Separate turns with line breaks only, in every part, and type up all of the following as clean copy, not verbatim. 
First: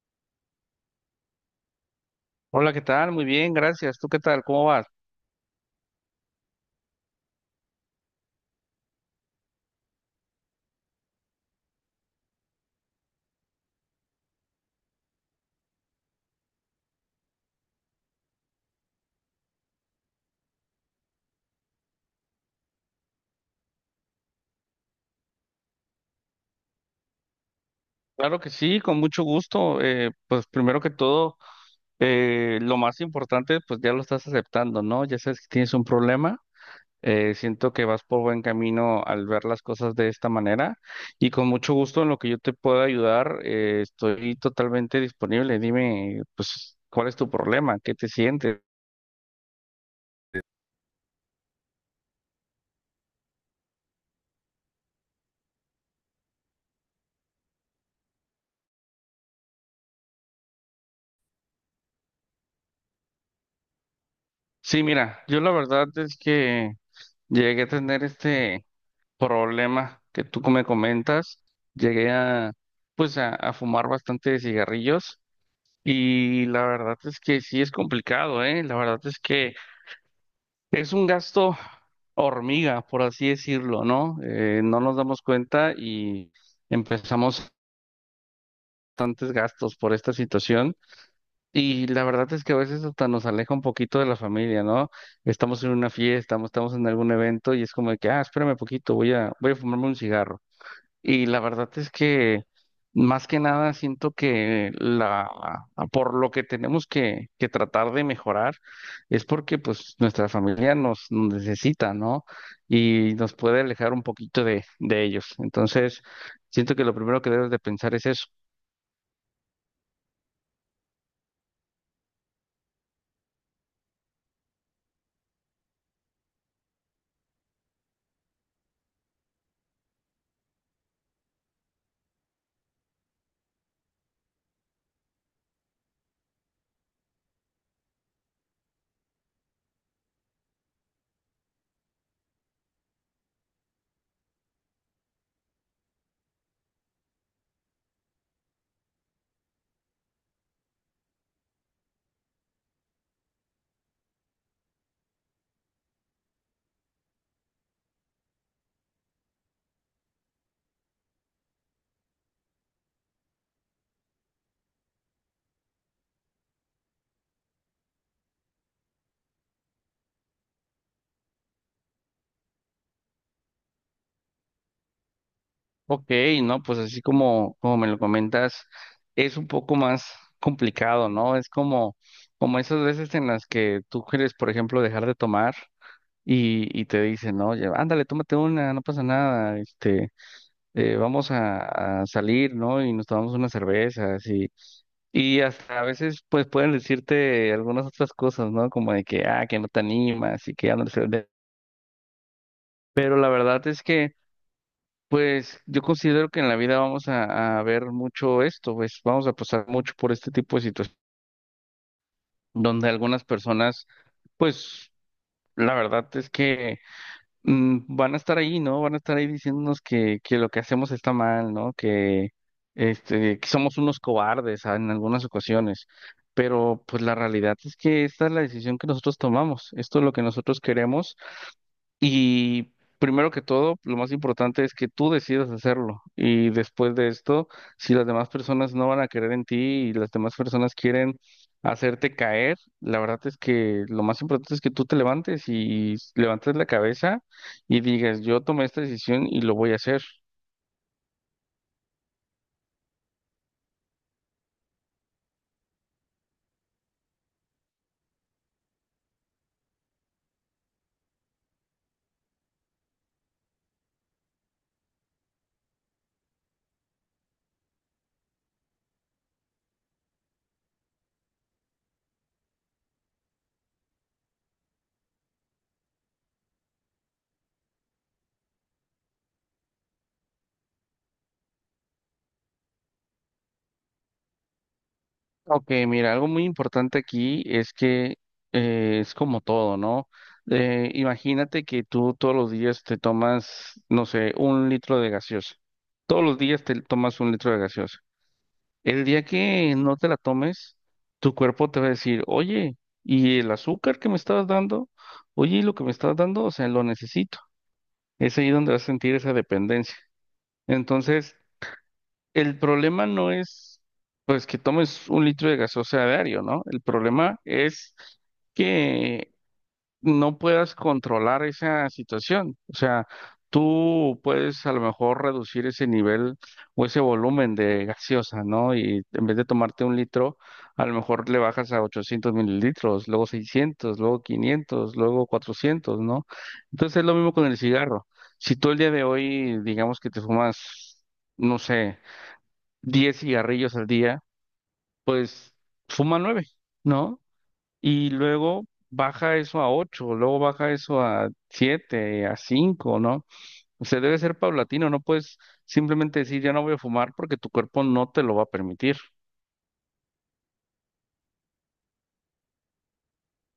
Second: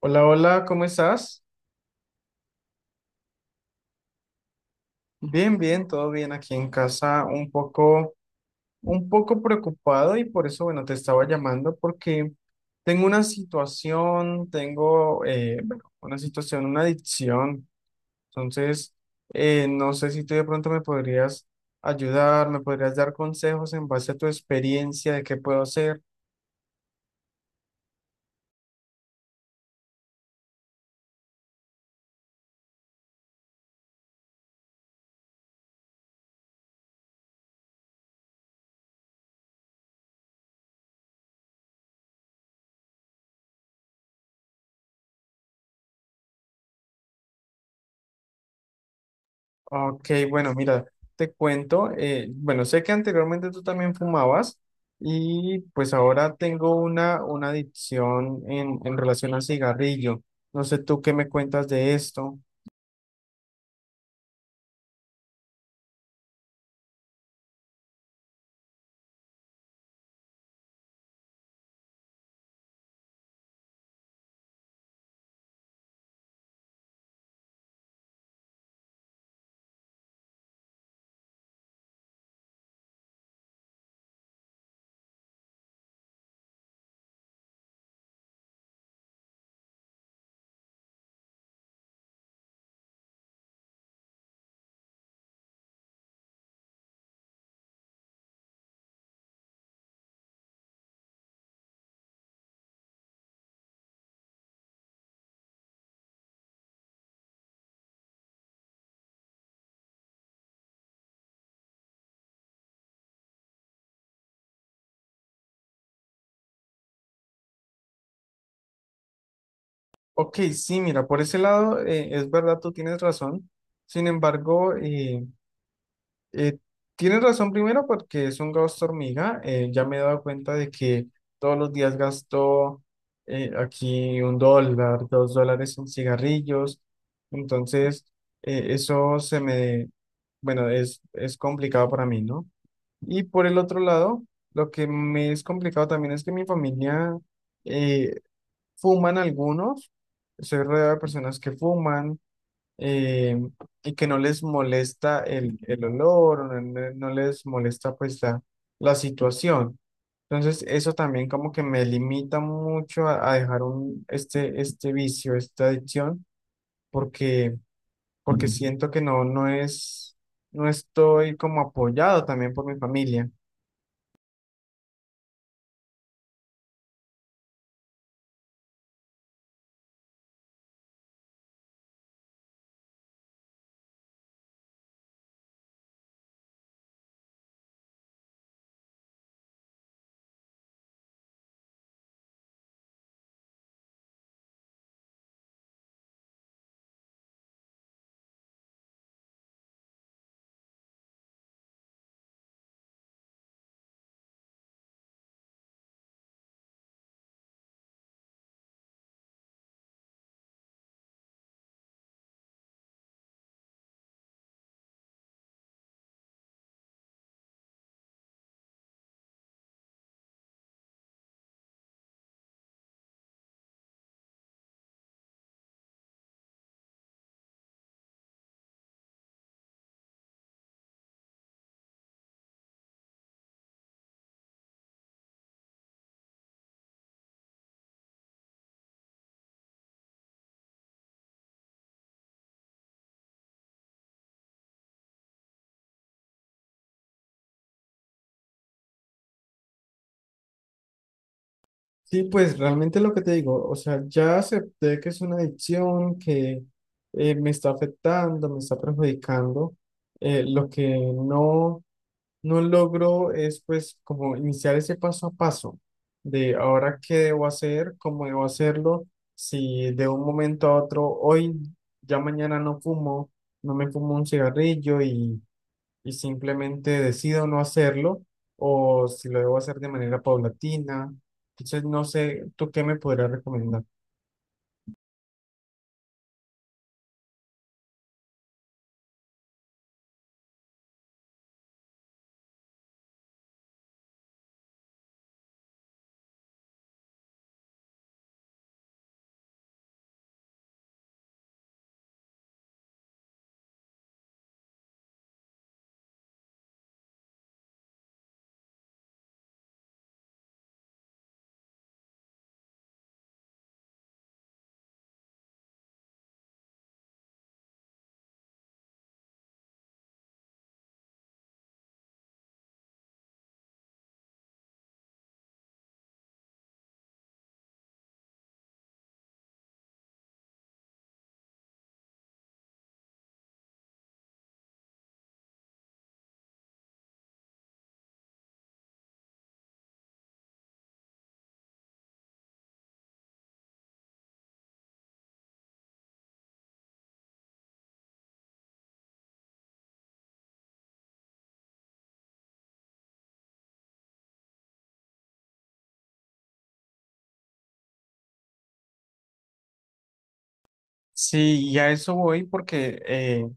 Hola, hola, ¿cómo estás?
Hola, ¿qué tal? Muy bien, gracias. ¿Tú qué tal? ¿Cómo vas?
Bien, bien, todo bien aquí en casa, un poco preocupado y por eso, bueno, te estaba llamando porque tengo una situación, tengo, bueno, una situación, una adicción. Entonces, no sé si tú de pronto me podrías ayudar, me podrías dar consejos en base a tu experiencia de qué puedo hacer.
Claro que sí, con mucho gusto. Pues primero que todo, lo más importante, pues ya lo estás aceptando, ¿no? Ya sabes que tienes un problema. Siento que vas por buen camino al ver las cosas de esta manera y con mucho gusto en lo que yo te pueda ayudar, estoy totalmente disponible. Dime, pues, ¿cuál es tu problema? ¿Qué te sientes?
Ok, bueno, mira, te cuento, bueno, sé que anteriormente tú también fumabas y pues ahora tengo una adicción en relación al cigarrillo. No sé tú qué me cuentas de esto.
Sí, mira, yo la verdad es que llegué a tener problema que tú me comentas, llegué a fumar bastante cigarrillos y la verdad es que sí es complicado, ¿eh? La verdad es que es un gasto hormiga, por así decirlo, ¿no? No nos damos cuenta y empezamos bastantes gastos por esta situación y la verdad es que a veces hasta nos aleja un poquito de la familia, ¿no? Estamos en una fiesta, estamos en algún evento y es como de que, ah, espérame poquito, voy a fumarme un cigarro. Y la verdad es que más que nada siento que la por lo que tenemos que tratar de mejorar es porque pues nuestra familia nos necesita, ¿no? Y nos puede alejar un poquito de ellos. Entonces, siento que lo primero que debes de pensar es eso.
Ok, sí, mira, por ese lado es verdad, tú tienes razón. Sin embargo, Eh, tienes razón primero porque es un gasto hormiga. Ya me he dado cuenta de que todos los días gasto aquí $1, $2 en cigarrillos. Entonces, eso se me, bueno, es complicado para mí, ¿no? Y por el otro lado, lo que me es complicado también es que mi familia eh, fuman algunos. Soy rodeado de personas que fuman, eh, y que no les molesta el olor, o no, no les molesta pues la situación. Entonces eso también como que me limita mucho a dejar un, este vicio, esta adicción, porque, porque ujú, siento que no es, no estoy como apoyado también por mi familia.
Ok, ¿no? Pues así como me lo comentas, es un poco más complicado, ¿no? Es como esas veces en las que tú quieres, por ejemplo, dejar de tomar. Y te dicen, ¿no? Oye, ándale, tómate una, no pasa nada, vamos a salir, ¿no? Y nos tomamos unas cervezas y hasta a veces pues pueden decirte algunas otras cosas, ¿no? Como de que, ah, que no te animas y que ya no se de- pero la verdad es que, pues yo considero que en la vida vamos a ver mucho esto, pues vamos a pasar mucho por este tipo de situaciones donde algunas personas, pues la verdad es que... van a estar ahí, ¿no? Van a estar ahí diciéndonos que lo que hacemos está mal, ¿no? Que, que somos unos cobardes, en algunas ocasiones. Pero pues la realidad es que esta es la decisión que nosotros tomamos. Esto es lo que nosotros queremos y primero que todo, lo más importante es que tú decidas hacerlo. Y después de esto, si las demás personas no van a querer en ti y las demás personas quieren hacerte caer, la verdad es que lo más importante es que tú te levantes y levantes la cabeza y digas, yo tomé esta decisión y lo voy a hacer.
Sí, pues realmente lo que te digo, o sea, ya acepté que es una adicción que me está afectando, me está perjudicando. Lo que no logro es pues como iniciar ese paso a paso de ahora qué debo hacer, cómo debo hacerlo, si de un momento a otro, hoy, ya mañana no fumo, no me fumo un cigarrillo y simplemente decido no hacerlo, o si lo debo hacer de manera paulatina. Entonces, no sé, ¿tú qué me podrías recomendar?
Ok, mira, algo muy importante aquí es que es como todo, ¿no? Imagínate que tú todos los días te tomas, no sé, un litro de gaseosa. Todos los días te tomas un litro de gaseosa. El día que no te la tomes, tu cuerpo te va a decir, oye, ¿y el azúcar que me estabas dando? Oye, ¿y lo que me estabas dando? O sea, lo necesito. Es ahí donde vas a sentir esa dependencia. Entonces, el problema no es, pues, que tomes un litro de gaseosa a diario, ¿no? El problema es que no puedas controlar esa situación. O sea, tú puedes a lo mejor reducir ese nivel o ese volumen de gaseosa, ¿no? Y en vez de tomarte un litro, a lo mejor le bajas a 800 ml, luego 600, luego 500, luego 400, ¿no? Entonces es lo mismo con el cigarro. Si tú el día de hoy, digamos que te fumas, no sé, 10 cigarrillos al día, fuma 9, ¿no? Y luego baja eso a 8, luego baja eso a 7, a 5, ¿no? O sea, debe ser paulatino, no puedes simplemente decir ya no voy a fumar porque tu cuerpo no te lo va a permitir.
Sí, y a eso voy porque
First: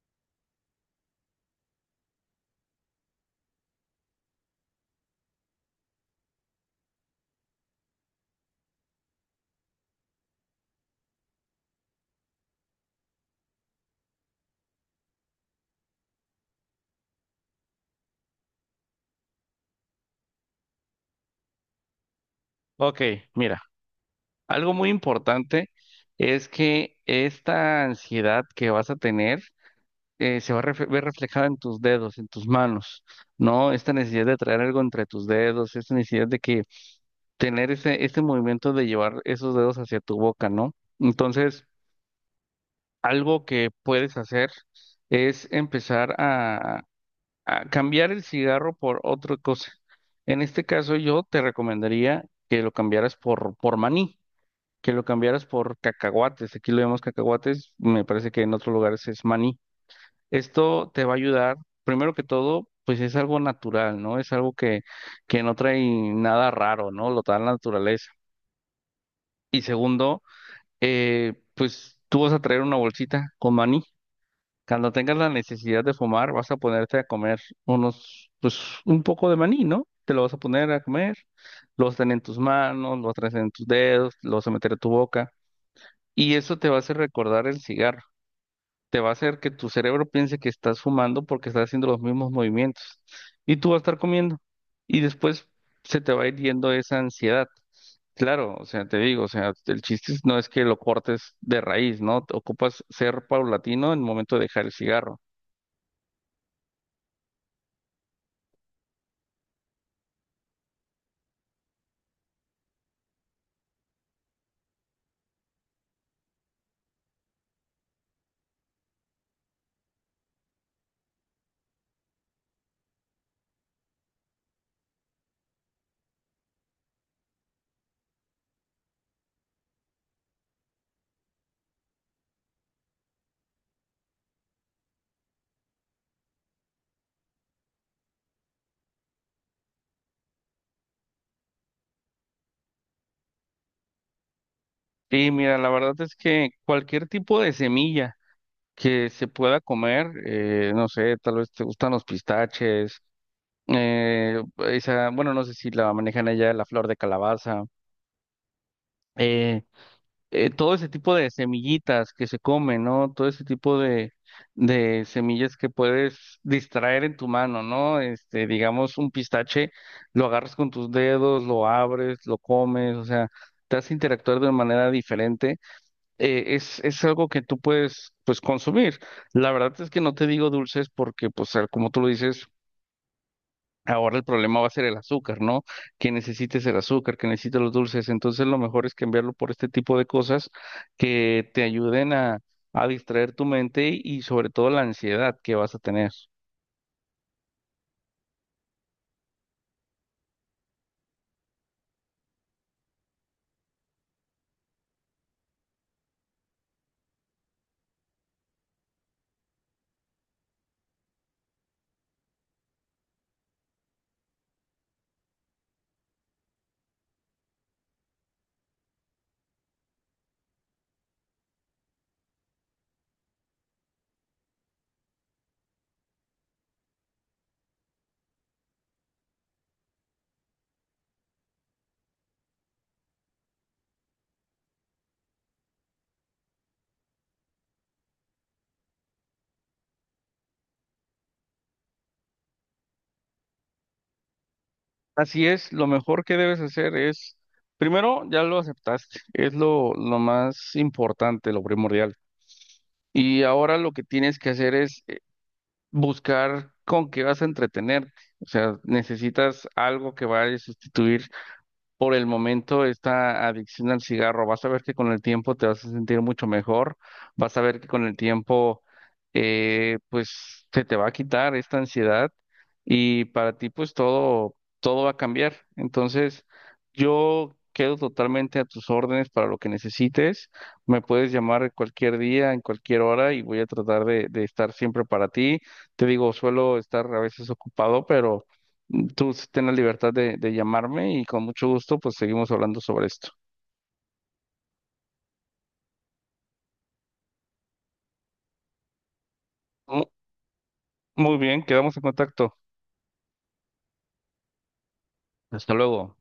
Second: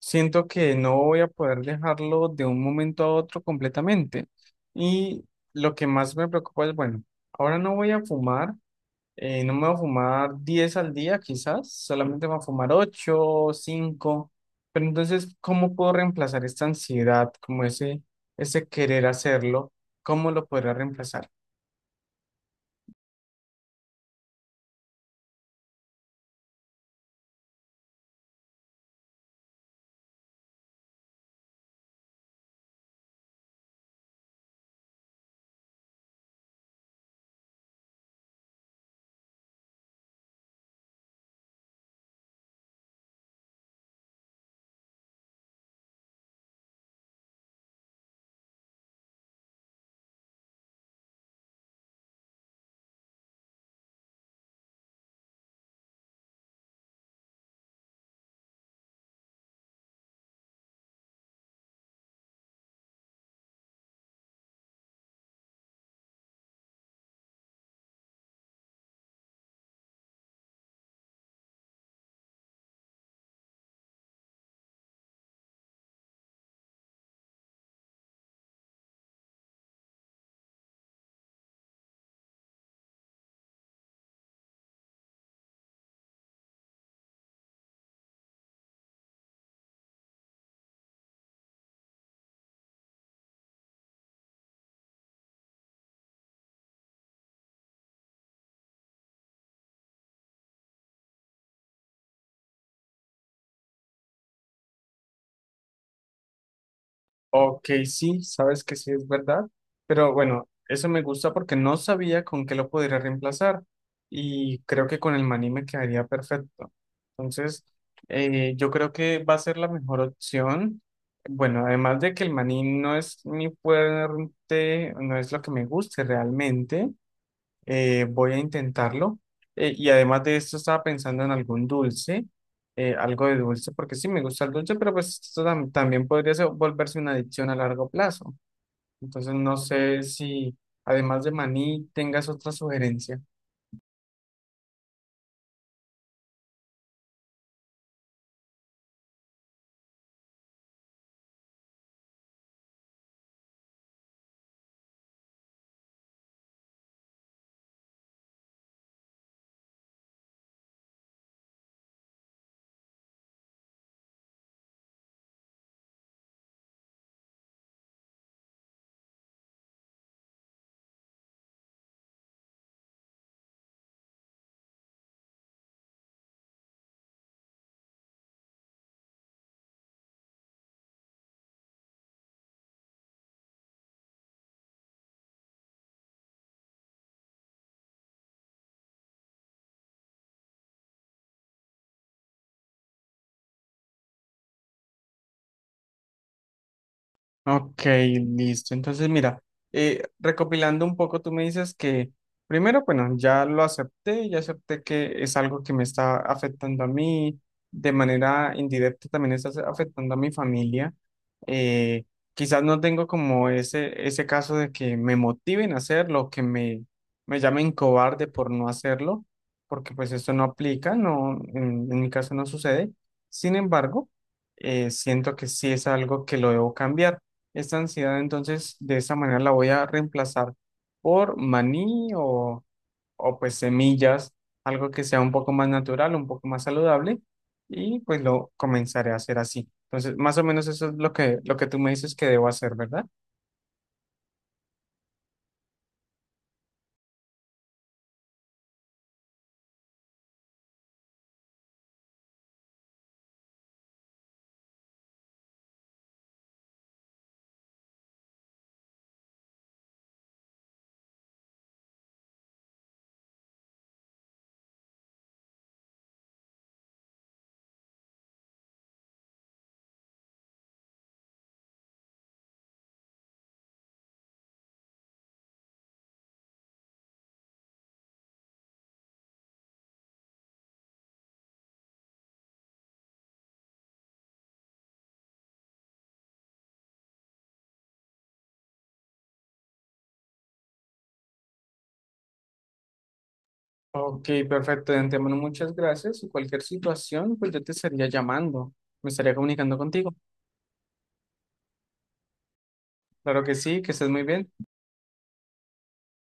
siento que no voy a poder dejarlo de un momento a otro completamente. Y lo que más me preocupa es, bueno, ahora no voy a fumar, no me voy a fumar 10 al día quizás, solamente me voy a fumar 8 5, pero entonces, ¿cómo puedo reemplazar esta ansiedad, como ese querer hacerlo? ¿Cómo lo podría reemplazar?
Ok, mira, algo muy importante es que esta ansiedad que vas a tener se va a ver reflejada en tus dedos, en tus manos, ¿no? Esta necesidad de traer algo entre tus dedos, esta necesidad de que tener ese, ese movimiento de llevar esos dedos hacia tu boca, ¿no? Entonces, algo que puedes hacer es empezar a cambiar el cigarro por otra cosa. En este caso, yo te recomendaría que lo cambiaras por maní, que lo cambiaras por cacahuates. Aquí lo llamamos cacahuates, me parece que en otros lugares es maní. Esto te va a ayudar, primero que todo, pues es algo natural, ¿no? Es algo que no trae nada raro, ¿no? Lo da la naturaleza. Y segundo, pues tú vas a traer una bolsita con maní. Cuando tengas la necesidad de fumar, vas a ponerte a comer unos, pues un poco de maní, ¿no? Te lo vas a poner a comer, lo vas a tener en tus manos, lo vas a tener en tus dedos, lo vas a meter a tu boca. Y eso te va a hacer recordar el cigarro, te va a hacer que tu cerebro piense que estás fumando porque estás haciendo los mismos movimientos y tú vas a estar comiendo y después se te va a ir yendo esa ansiedad. Claro, o sea, te digo, o sea, no es que lo cortes de raíz, ¿no? Te ocupas ser paulatino en el momento de dejar el cigarro.
Ok, sí, sabes que sí es verdad, pero bueno, eso me gusta porque no sabía con qué lo podría reemplazar y creo que con el maní me quedaría perfecto. Entonces, yo creo que va a ser la mejor opción. Bueno, además de que el maní no es mi fuerte, no es lo que me guste realmente, voy a intentarlo. Y además de esto, estaba pensando en algún dulce, algo de dulce, porque sí me gusta el dulce, pero pues esto tam- también podría ser- volverse una adicción a largo plazo. Entonces, no sé si además de maní tengas otra sugerencia.
Y mira, la verdad es que cualquier tipo de semilla que se pueda comer, no sé, tal vez te gustan los pistaches, esa, bueno, no sé si la manejan allá, la flor de calabaza. eh, Todo ese tipo de semillitas que se comen, ¿no? Todo ese tipo de semillas que puedes distraer en tu mano, ¿no? Este, digamos, un pistache, lo agarras con tus dedos, lo abres, lo comes, o sea, te hace interactuar de manera diferente. Es algo que tú puedes, pues, consumir. La verdad es que no te digo dulces porque, pues, como tú lo dices, ahora el problema va a ser el azúcar, ¿no? Que necesites el azúcar, que necesites los dulces. Entonces lo mejor es cambiarlo por este tipo de cosas que te ayuden a distraer tu mente y sobre todo la ansiedad que vas a tener.
Ok, listo. Entonces, mira, recopilando un poco, tú me dices que primero, bueno, ya lo acepté, ya acepté que es algo que me está afectando a mí, de manera indirecta también está afectando a mi familia. Eh, quizás no tengo como ese caso de que me motiven a hacerlo, me llamen cobarde por no hacerlo, porque pues esto no aplica, no, en mi caso no sucede. Sin embargo, siento que sí es algo que lo debo cambiar. Esta ansiedad, entonces, de esa manera la voy a reemplazar por maní o pues semillas, algo que sea un poco más natural, un poco más saludable, y pues lo comenzaré a hacer así. Entonces, más o menos eso es lo que tú me dices que debo hacer, ¿verdad?
Así es, lo mejor que debes hacer es, primero, ya lo aceptaste, es lo más importante, lo primordial. Y ahora lo que tienes que hacer es buscar con qué vas a entretenerte. O sea, necesitas algo que vaya a sustituir por el momento esta adicción al cigarro. Vas a ver que con el tiempo te vas a sentir mucho mejor, vas a ver que con el tiempo pues se te va a quitar esta ansiedad y para ti pues todo, todo va a cambiar. Entonces yo quedo totalmente a tus órdenes para lo que necesites. Me puedes llamar cualquier día, en cualquier hora y voy a tratar de estar siempre para ti. Te digo, suelo estar a veces ocupado, pero... Tú sí ten la libertad de llamarme y con mucho gusto pues seguimos hablando sobre esto.
Ok, perfecto. De antemano, muchas gracias. Y cualquier situación, pues yo te estaría llamando, me estaría comunicando
Mu-
contigo.
Muy bien, quedamos en contacto.
Claro que sí, que estés muy bien.
Hasta luego.